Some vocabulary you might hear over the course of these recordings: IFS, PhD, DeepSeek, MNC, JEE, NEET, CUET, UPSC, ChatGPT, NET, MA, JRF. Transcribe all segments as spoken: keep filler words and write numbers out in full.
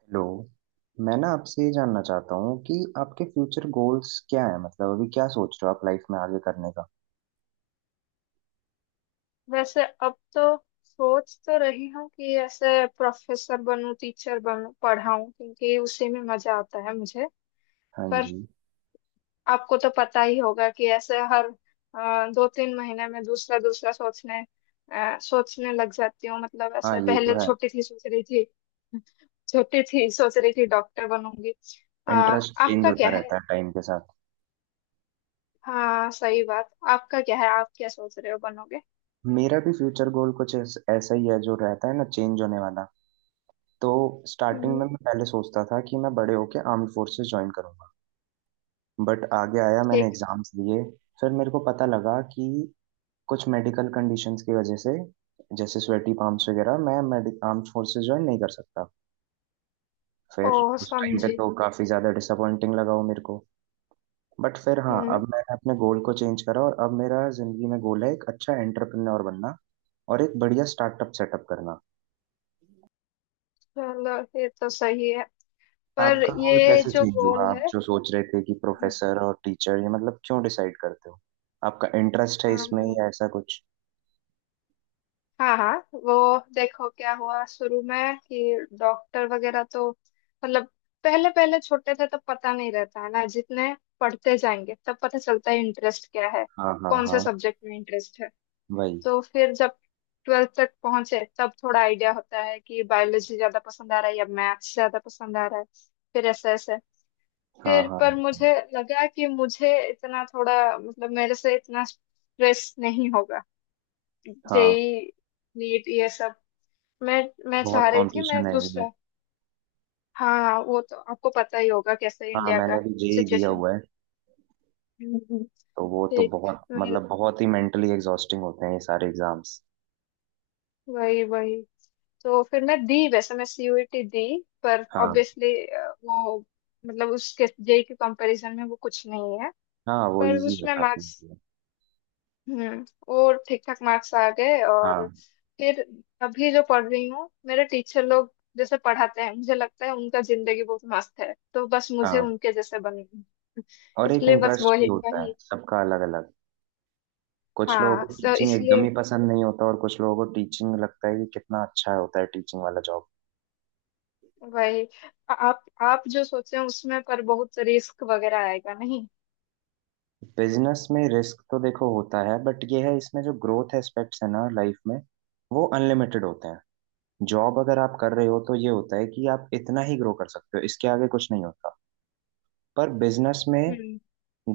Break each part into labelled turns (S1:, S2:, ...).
S1: Hello. मैं ना आपसे ये जानना चाहता हूँ कि आपके फ्यूचर गोल्स क्या है, मतलब अभी क्या सोच रहे हो आप लाइफ में आगे करने का।
S2: वैसे अब तो सोच तो रही हूँ कि ऐसे प्रोफेसर बनूं, टीचर बनूं, पढ़ाऊं, क्योंकि उसी में मजा आता है मुझे।
S1: हाँ
S2: पर
S1: जी।
S2: आपको तो पता ही होगा कि ऐसे हर अ, दो तीन महीने में दूसरा दूसरा सोचने अ, सोचने लग जाती हूँ। मतलब
S1: हाँ,
S2: ऐसे
S1: ये तो
S2: पहले
S1: है।
S2: छोटी थी सोच रही थी छोटी थी, सोच रही थी डॉक्टर बनूंगी। अ,
S1: इंटरेस्ट चेंज
S2: आपका
S1: होता
S2: क्या
S1: रहता
S2: है?
S1: है टाइम के साथ।
S2: हाँ, सही बात। आपका क्या है? आप क्या सोच रहे हो, बनोगे?
S1: मेरा भी फ्यूचर गोल कुछ ऐस- ऐसा ही है, जो रहता है ना, चेंज होने वाला। तो स्टार्टिंग में
S2: हम्म।
S1: मैं पहले सोचता था कि मैं बड़े होके आर्म्ड फोर्सेस ज्वाइन करूंगा। बट आगे आया, मैंने
S2: ठीक।
S1: एग्जाम्स दिए। फिर मेरे को पता लगा कि कुछ मेडिकल कंडीशंस की वजह से, जैसे स्वेटी palms वगैरह, मैं आर्म्ड फोर्सेस ज्वाइन नहीं कर सकता।
S2: ओ,
S1: फिर उस टाइम पे
S2: समझी।
S1: तो काफी ज्यादा डिसअपॉइंटिंग लगा वो मेरे को। बट फिर हाँ, अब
S2: हम्म।
S1: मैंने अपने गोल को चेंज करा, और अब मेरा जिंदगी में गोल है एक अच्छा एंटरप्रेन्योर बनना। और एक बढ़िया स्टार्टअप सेटअप करना।
S2: चलो, ये तो सही है। पर
S1: आपका गोल
S2: ये
S1: कैसे
S2: जो
S1: चेंज हुआ?
S2: गोल
S1: आप
S2: है,
S1: जो सोच रहे थे कि प्रोफेसर और टीचर, ये मतलब क्यों डिसाइड करते हो? आपका इंटरेस्ट है इसमें
S2: अम,
S1: या ऐसा कुछ?
S2: हाँ हाँ, वो देखो क्या हुआ शुरू में कि डॉक्टर वगैरह तो मतलब, पहले पहले छोटे थे, तब पता नहीं रहता है ना, जितने पढ़ते जाएंगे तब पता चलता है इंटरेस्ट क्या है,
S1: हाँ, हाँ,
S2: कौन से
S1: हाँ।
S2: सब्जेक्ट में इंटरेस्ट है।
S1: वही।
S2: तो फिर जब ट्वेल्थ तक पहुंचे, तब थोड़ा आइडिया होता है कि बायोलॉजी ज्यादा पसंद आ रहा है या मैथ्स ज्यादा पसंद आ रहा है। फिर ऐसे ऐसे,
S1: हाँ,
S2: फिर पर
S1: हाँ,
S2: मुझे लगा कि मुझे इतना, थोड़ा मतलब मेरे से इतना स्ट्रेस नहीं होगा।
S1: हाँ।
S2: जेई, नीट, ये सब, मैं मैं
S1: बहुत
S2: चाह रही थी मैं
S1: कंपटीशन है इनमें।
S2: दूसरा। हाँ, वो तो आपको पता ही होगा कैसे
S1: हाँ,
S2: इंडिया
S1: मैंने
S2: का
S1: भी जे ई दिया
S2: सिचुएशन।
S1: हुआ है।
S2: हम्म।
S1: तो वो तो
S2: ठीक।
S1: बहुत
S2: मैं,
S1: मतलब बहुत ही मेंटली एग्जॉस्टिंग होते हैं ये सारे एग्जाम्स।
S2: वही वही, तो फिर मैं दी वैसे मैं सीयूईटी दी। पर
S1: हाँ,
S2: ऑब्वियसली वो, मतलब उसके जेई के कंपैरिजन में वो कुछ नहीं है।
S1: हाँ, वो
S2: पर
S1: इजी है,
S2: उसमें
S1: काफी
S2: मार्क्स,
S1: easy है।
S2: हम्म, और ठीक ठाक मार्क्स आ गए।
S1: हाँ,
S2: और फिर अभी जो पढ़ रही हूँ, मेरे टीचर लोग जैसे पढ़ाते हैं, मुझे लगता है उनका जिंदगी बहुत मस्त है, तो बस मुझे
S1: हाँ।
S2: उनके जैसे बन।
S1: और एक
S2: इसलिए बस
S1: इंटरेस्ट भी
S2: वही
S1: होता है
S2: वही।
S1: सबका अलग अलग। कुछ लोगों
S2: हाँ,
S1: को
S2: तो
S1: टीचिंग एकदम
S2: इसलिए
S1: ही पसंद नहीं होता, और कुछ लोगों को टीचिंग लगता है कि कितना अच्छा होता है टीचिंग वाला जॉब।
S2: वही, आ- आप आप जो सोचे हैं उसमें, पर बहुत रिस्क वगैरह आएगा नहीं?
S1: बिजनेस में रिस्क तो देखो होता है, बट ये है इसमें जो ग्रोथ एस्पेक्ट्स है ना लाइफ में, वो अनलिमिटेड होते हैं। जॉब अगर आप कर रहे हो, तो ये होता है कि आप इतना ही ग्रो कर सकते हो, इसके आगे कुछ नहीं होता। पर बिजनेस में
S2: हम्म,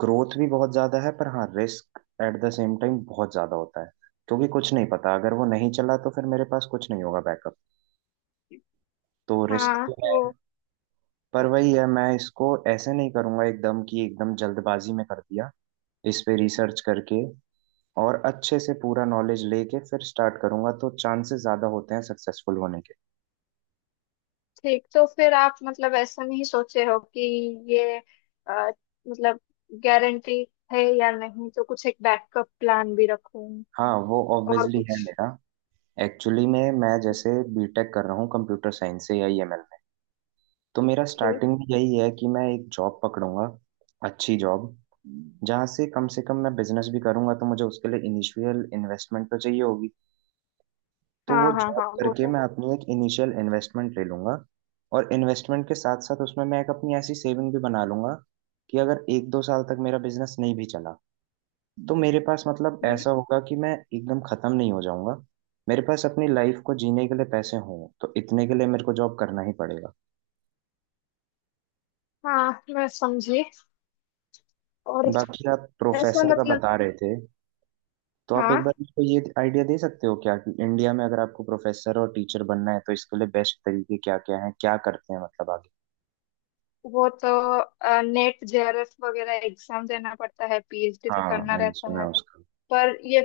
S1: ग्रोथ भी बहुत ज्यादा है, पर हाँ, risk at the same time बहुत ज्यादा होता है। क्योंकि कुछ नहीं पता, अगर वो नहीं चला तो फिर मेरे पास कुछ नहीं होगा बैकअप। तो रिस्क
S2: हाँ
S1: तो है,
S2: वो।
S1: पर वही है, मैं इसको ऐसे नहीं करूंगा एकदम, कि एकदम जल्दबाजी में कर दिया। इस पे रिसर्च करके और अच्छे से पूरा नॉलेज लेके फिर स्टार्ट करूंगा, तो चांसेस ज्यादा होते हैं सक्सेसफुल होने के।
S2: ठीक, तो फिर आप मतलब ऐसा नहीं सोचे हो कि ये, अ, मतलब गारंटी है या नहीं, तो कुछ एक बैकअप प्लान भी रखूं,
S1: हाँ, वो
S2: और
S1: ऑब्वियसली है
S2: कुछ?
S1: मेरा। एक्चुअली में मैं जैसे बीटेक कर रहा हूँ कंप्यूटर साइंस से या ईएमएल, तो मेरा
S2: ठीक।
S1: स्टार्टिंग में यही है कि मैं एक जॉब पकड़ूंगा, अच्छी जॉब। हम्म, जहाँ से कम से कम मैं बिजनेस भी करूंगा तो मुझे उसके लिए इनिशियल इन्वेस्टमेंट तो चाहिए होगी। तो वो
S2: हाँ हाँ
S1: जॉब
S2: हाँ, वो
S1: करके
S2: तो।
S1: मैं अपनी एक इनिशियल इन्वेस्टमेंट ले लूंगा। और इन्वेस्टमेंट के साथ साथ उसमें मैं एक अपनी ऐसी सेविंग भी बना लूंगा, कि अगर एक दो साल तक मेरा बिजनेस नहीं भी चला, तो मेरे पास, मतलब
S2: हम्म।
S1: ऐसा होगा कि मैं एकदम खत्म नहीं हो जाऊंगा। मेरे पास अपनी लाइफ को जीने के लिए पैसे हों, तो इतने के लिए मेरे को जॉब करना ही पड़ेगा।
S2: हाँ, मैं समझी। और
S1: बाकी आप
S2: ऐसा
S1: प्रोफेसर का
S2: मतलब,
S1: बता रहे थे, तो आप
S2: हाँ,
S1: एक बार मुझको ये आइडिया दे सकते हो क्या, कि इंडिया में अगर आपको प्रोफेसर और टीचर बनना है, तो इसके लिए बेस्ट तरीके क्या क्या हैं, क्या करते हैं मतलब आगे?
S2: वो तो नेट जेआरएफ वगैरह एग्जाम देना पड़ता है, पीएचडी तो
S1: हाँ,
S2: करना
S1: मैंने
S2: रहता
S1: सुना
S2: है।
S1: है उसका।
S2: पर ये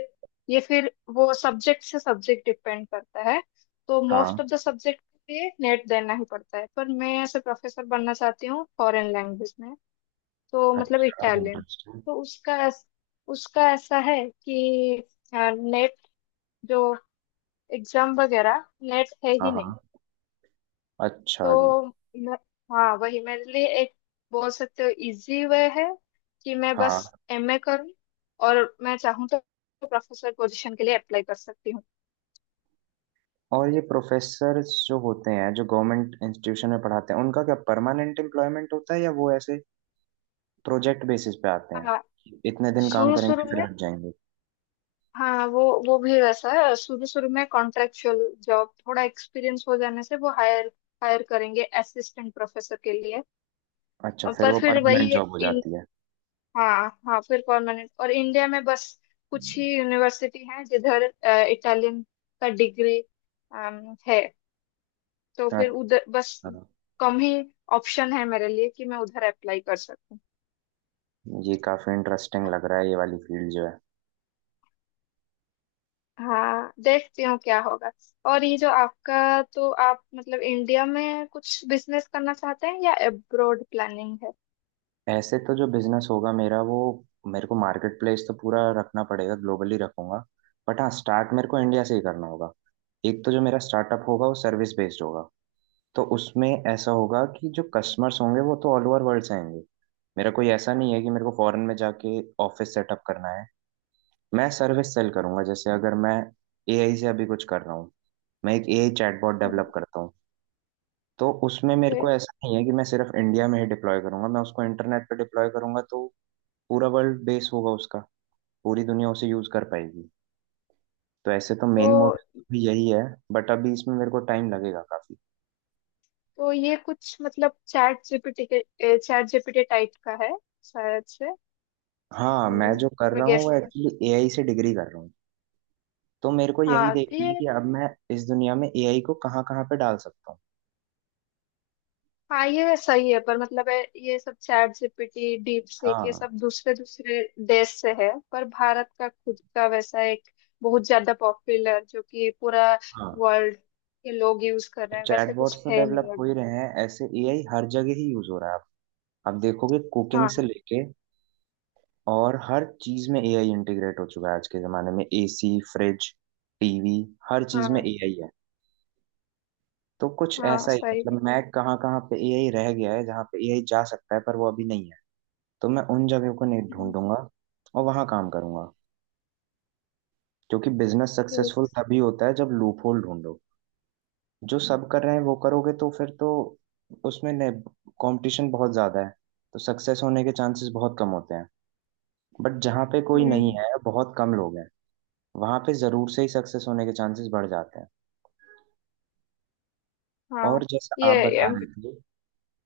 S2: ये फिर वो सब्जेक्ट से सब्जेक्ट डिपेंड करता है। तो
S1: हाँ।
S2: मोस्ट ऑफ द सब्जेक्ट के लिए नेट देना ही पड़ता है, पर मैं ऐसे प्रोफेसर बनना चाहती हूँ फॉरेन लैंग्वेज में। तो मतलब
S1: अच्छा,
S2: इटालियन।
S1: इंटरेस्टिंग।
S2: तो उसका ऐस- उसका ऐसा है कि नेट, जो एग्जाम वगैरह, नेट है
S1: हाँ,
S2: ही नहीं।
S1: हाँ। अच्छा जी।
S2: तो मैं- हाँ, वही मेरे लिए एक, बोल सकते हो इजी वे है, कि मैं बस
S1: हाँ।
S2: एमए करूँ, और मैं चाहूँ तो प्रोफेसर पोजीशन के लिए अप्लाई कर सकती हूँ।
S1: और ये प्रोफेसर जो होते हैं, जो गवर्नमेंट इंस्टीट्यूशन में पढ़ाते हैं, उनका क्या परमानेंट एम्प्लॉयमेंट होता है, या वो ऐसे प्रोजेक्ट बेसिस पे आते
S2: हाँ,
S1: हैं, इतने दिन काम
S2: शुरू शुरू
S1: करेंगे फिर
S2: में,
S1: हट जाएंगे?
S2: हाँ वो वो भी वैसा है, शुरू शुरू में कॉन्ट्रेक्चुअल जॉब, थोड़ा एक्सपीरियंस हो जाने से वो हायर हायर करेंगे असिस्टेंट प्रोफेसर के लिए।
S1: अच्छा,
S2: और
S1: फिर
S2: पर
S1: वो
S2: फिर
S1: परमानेंट
S2: वही
S1: जॉब हो
S2: इन,
S1: जाती है।
S2: हाँ हाँ, फिर परमानेंट। और इंडिया में बस कुछ ही यूनिवर्सिटी हैं जिधर इटालियन का डिग्री है। तो फिर उधर बस
S1: अच्छा।
S2: कम ही ऑप्शन है मेरे लिए कि मैं उधर अप्लाई कर सकूं।
S1: ये काफी इंटरेस्टिंग लग रहा है, ये वाली फील्ड जो है।
S2: हाँ, देखती हूँ क्या होगा। और ये जो आपका, तो आप मतलब इंडिया में कुछ बिजनेस करना चाहते हैं या अब्रॉड प्लानिंग है?
S1: ऐसे तो जो बिजनेस होगा मेरा, वो, मेरे को मार्केट प्लेस तो पूरा रखना पड़ेगा, ग्लोबली रखूंगा। बट हाँ, स्टार्ट मेरे को इंडिया से ही करना होगा। एक तो जो मेरा स्टार्टअप होगा वो सर्विस बेस्ड होगा। तो उसमें ऐसा होगा कि जो कस्टमर्स होंगे वो तो ऑल ओवर वर्ल्ड से आएंगे। मेरा कोई ऐसा नहीं है कि मेरे को फॉरेन में जाके ऑफिस सेटअप करना है। मैं सर्विस सेल करूंगा। जैसे अगर मैं ए आई से अभी कुछ कर रहा हूँ, मैं एक ए आई चैटबॉट
S2: हम्म।
S1: डेवलप करता हूँ। तो उसमें मेरे
S2: ओके।
S1: को ऐसा नहीं है कि मैं सिर्फ इंडिया में ही डिप्लॉय करूंगा, मैं उसको इंटरनेट पे डिप्लॉय करूंगा, तो पूरा वर्ल्ड बेस होगा उसका, पूरी दुनिया उसे यूज कर पाएगी। तो ऐसे तो मेन
S2: तो
S1: मोटिव भी यही है, बट अभी इसमें मेरे को टाइम लगेगा काफी।
S2: तो ये कुछ मतलब चैट जीपीटी के चैट जीपीटी टाइप का है शायद से।
S1: हाँ,
S2: हम्म,
S1: मैं जो कर
S2: मैं
S1: रहा हूँ वो
S2: गेस।
S1: एक्चुअली ए आई से डिग्री कर रहा हूँ। तो मेरे को यही
S2: हाँ
S1: देखना है
S2: ये,
S1: कि अब मैं इस दुनिया में ए आई को कहाँ कहाँ पे डाल सकता हूँ।
S2: हाँ ये सही है, पर मतलब है ये सब चैट जीपीटी, डीप सीक, ये
S1: हाँ,
S2: सब दूसरे दूसरे देश से है, पर भारत का खुद का वैसा एक बहुत ज्यादा पॉपुलर जो कि पूरा
S1: हाँ।
S2: वर्ल्ड के लोग यूज कर रहे हैं, वैसे कुछ
S1: चैटबॉट्स तो
S2: है नहीं
S1: डेवलप हो
S2: अभी।
S1: ही रहे हैं ऐसे, ए आई हर जगह ही यूज हो रहा है अब। आप देखोगे कुकिंग से
S2: हाँ
S1: लेके और हर चीज में ए आई इंटीग्रेट हो चुका है आज के जमाने में। ए सी, फ्रिज, टी वी, हर चीज में
S2: हाँ
S1: एआई है। तो कुछ
S2: हाँ,
S1: ऐसा ही,
S2: सही है।
S1: मतलब मैं कहाँ कहाँ पे ए आई रह गया है, जहाँ पे ए आई जा सकता है पर वो अभी नहीं है, तो मैं उन जगहों को नहीं
S2: हम्म,
S1: ढूंढूंगा और वहां काम करूंगा। क्योंकि बिजनेस सक्सेसफुल
S2: ठीक।
S1: तभी होता है जब लूपहोल ढूंढो। जो सब कर रहे हैं वो करोगे, तो फिर तो उसमें कंपटीशन बहुत ज्यादा है, तो सक्सेस होने के चांसेस बहुत कम होते हैं। बट जहाँ पे कोई नहीं
S2: हम्म,
S1: है, बहुत कम लोग हैं, वहां पे जरूर से ही सक्सेस होने के चांसेस बढ़ जाते हैं।
S2: हाँ
S1: और जैसा
S2: ये,
S1: आप बता
S2: अम,
S1: रहे थे,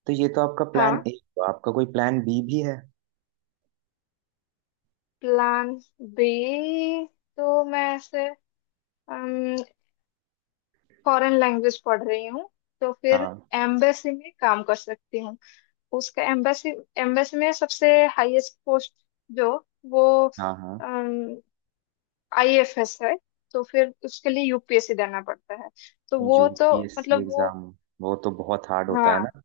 S1: तो ये तो आपका
S2: हाँ,
S1: प्लान ए हुआ, आपका कोई प्लान बी भी है?
S2: प्लान बी, तो मैं ऐसे फॉरेन लैंग्वेज पढ़ रही हूँ, तो फिर
S1: हाँ,
S2: एम्बेसी में काम कर सकती हूँ। उसका एम्बेसी एम्बेसी में सबसे हाईएस्ट पोस्ट जो वो
S1: हाँ, हाँ।
S2: आईएफएस है, तो फिर उसके लिए यूपीएससी देना पड़ता है। तो वो तो
S1: यू पी एस सी
S2: मतलब वो,
S1: एग्जाम, वो तो बहुत हार्ड होता है
S2: हाँ
S1: ना।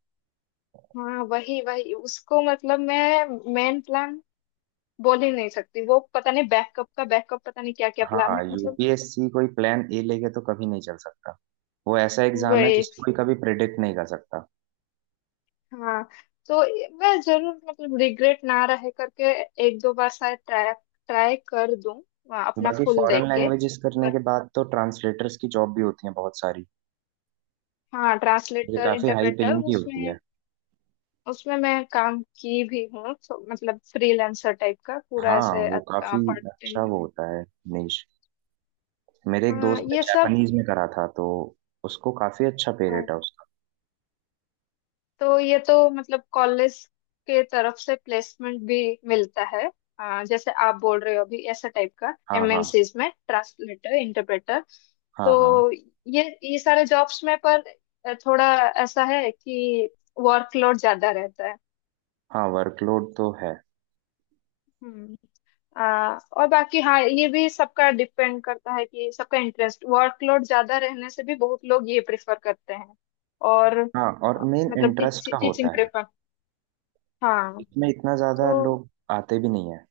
S2: हाँ, वही वही उसको, मतलब मैं मेन प्लान बोल ही नहीं सकती, वो पता नहीं, बैकअप का बैकअप, पता नहीं क्या क्या प्लान
S1: हाँ,
S2: है मतलब।
S1: यूपीएससी कोई प्लान ए लेके तो कभी नहीं चल सकता। वो ऐसा एग्जाम है जिसको
S2: वही,
S1: कोई कभी प्रिडिक्ट नहीं कर सकता।
S2: हाँ, तो मैं जरूर मतलब रिग्रेट ना रहे करके, एक दो बार शायद ट्राई ट्राई कर दूं, आ, अपना
S1: बाकी
S2: फुल
S1: फॉरेन
S2: देख के।
S1: लैंग्वेजेस करने के बाद तो ट्रांसलेटर्स की जॉब भी होती है बहुत सारी।
S2: हाँ,
S1: ये
S2: ट्रांसलेटर
S1: काफी हाई
S2: इंटरप्रेटर
S1: पेइंग भी होती
S2: उसमें
S1: है।
S2: उसमें मैं काम की भी हूँ, तो मतलब फ्रीलांसर टाइप का पूरा
S1: हाँ,
S2: ऐसे,
S1: वो काफी।
S2: पार्ट
S1: अच्छा,
S2: टाइम।
S1: वो होता है निश। मेरे एक
S2: हाँ,
S1: दोस्त ने
S2: ये सब।
S1: जापानीज में करा था, तो उसको काफी अच्छा पे
S2: हाँ,
S1: रेट है उसका।
S2: तो ये तो मतलब कॉलेज के तरफ से प्लेसमेंट भी मिलता है। हाँ, जैसे आप बोल रहे हो अभी ऐसा टाइप का,
S1: हाँ, हाँ।
S2: एमएनसीज में ट्रांसलेटर इंटरप्रेटर।
S1: हाँ, हाँ,
S2: तो ये ये सारे जॉब्स में पर थोड़ा ऐसा है कि वर्कलोड ज्यादा रहता है।
S1: हाँ। वर्कलोड तो है।
S2: हम्म। आ, और बाकी, हाँ, ये भी सबका डिपेंड करता है कि सबका इंटरेस्ट, वर्कलोड ज्यादा रहने से भी बहुत लोग ये प्रेफर करते हैं। और
S1: हाँ, और मेन
S2: मतलब
S1: इंटरेस्ट का
S2: टीचिंग
S1: होता है।
S2: प्रेफर, हाँ,
S1: इसमें इतना ज्यादा
S2: तो
S1: लोग आते भी नहीं है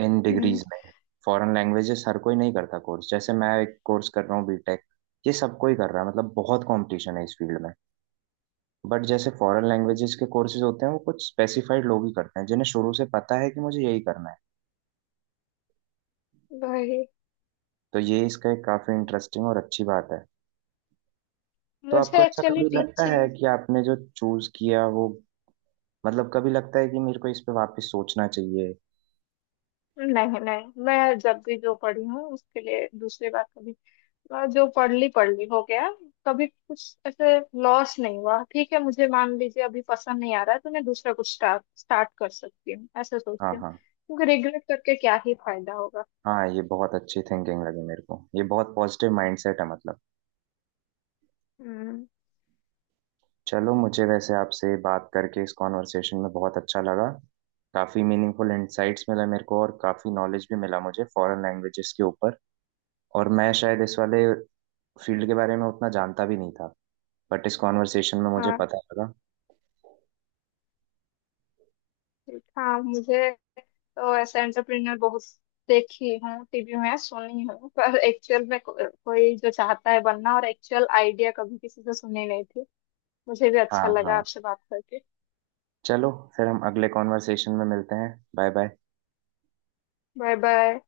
S1: इन
S2: हम्म,
S1: डिग्रीज में। फॉरेन लैंग्वेजेस हर कोई नहीं करता कोर्स। जैसे मैं एक कोर्स कर रहा हूँ बीटेक, ये सब कोई कर रहा है, मतलब बहुत कंपटीशन है इस फील्ड में। बट जैसे फॉरेन लैंग्वेजेस के कोर्सेज होते हैं, वो कुछ स्पेसिफाइड लोग ही करते हैं, जिन्हें शुरू से पता है कि मुझे यही करना है।
S2: वही।
S1: तो ये इसका एक काफी इंटरेस्टिंग और अच्छी बात है। तो आपको
S2: मुझे
S1: ऐसा
S2: एक्चुअली
S1: कभी लगता है
S2: टीचिंग,
S1: कि आपने जो चूज किया वो, मतलब कभी लगता है कि मेरे को इस पे वापस सोचना चाहिए?
S2: नहीं नहीं, मैं जब भी जो पढ़ी हूँ उसके लिए दूसरी बार कभी, बात, जो पढ़ ली पढ़ ली हो गया, कभी कुछ ऐसे लॉस नहीं हुआ। ठीक है, मुझे मान लीजिए अभी पसंद नहीं आ रहा है, तो मैं दूसरा कुछ स्टार्ट स्टार्ट कर सकती हूँ, ऐसा
S1: हाँ,
S2: सोचती हूँ,
S1: हाँ,
S2: क्योंकि रिग्रेट करके क्या ही फायदा होगा।
S1: हाँ, ये बहुत अच्छी थिंकिंग लगी मेरे को। ये बहुत पॉजिटिव माइंडसेट है, मतलब।
S2: हम्म।
S1: चलो, मुझे वैसे आपसे बात करके इस कॉन्वर्सेशन में बहुत अच्छा लगा। काफी मीनिंगफुल इंसाइट्स मिला मेरे को, और काफी नॉलेज भी मिला मुझे फॉरेन लैंग्वेजेस के ऊपर। और मैं शायद इस वाले फील्ड के बारे में उतना जानता भी नहीं था, बट इस कॉन्वर्सेशन में मुझे
S2: हाँ,
S1: पता लगा।
S2: ठीक, हाँ मुझे, तो ऐसे एंटरप्रेन्योर बहुत देखी हूँ टीवी में, सुनी हूँ, पर एक्चुअल में को, कोई जो चाहता है बनना और एक्चुअल आइडिया कभी किसी से सुनी नहीं थी। मुझे भी
S1: हाँ,
S2: अच्छा लगा
S1: हाँ।
S2: आपसे बात करके।
S1: चलो, फिर हम अगले कॉन्वर्सेशन में मिलते हैं। Bye bye.
S2: Bye bye.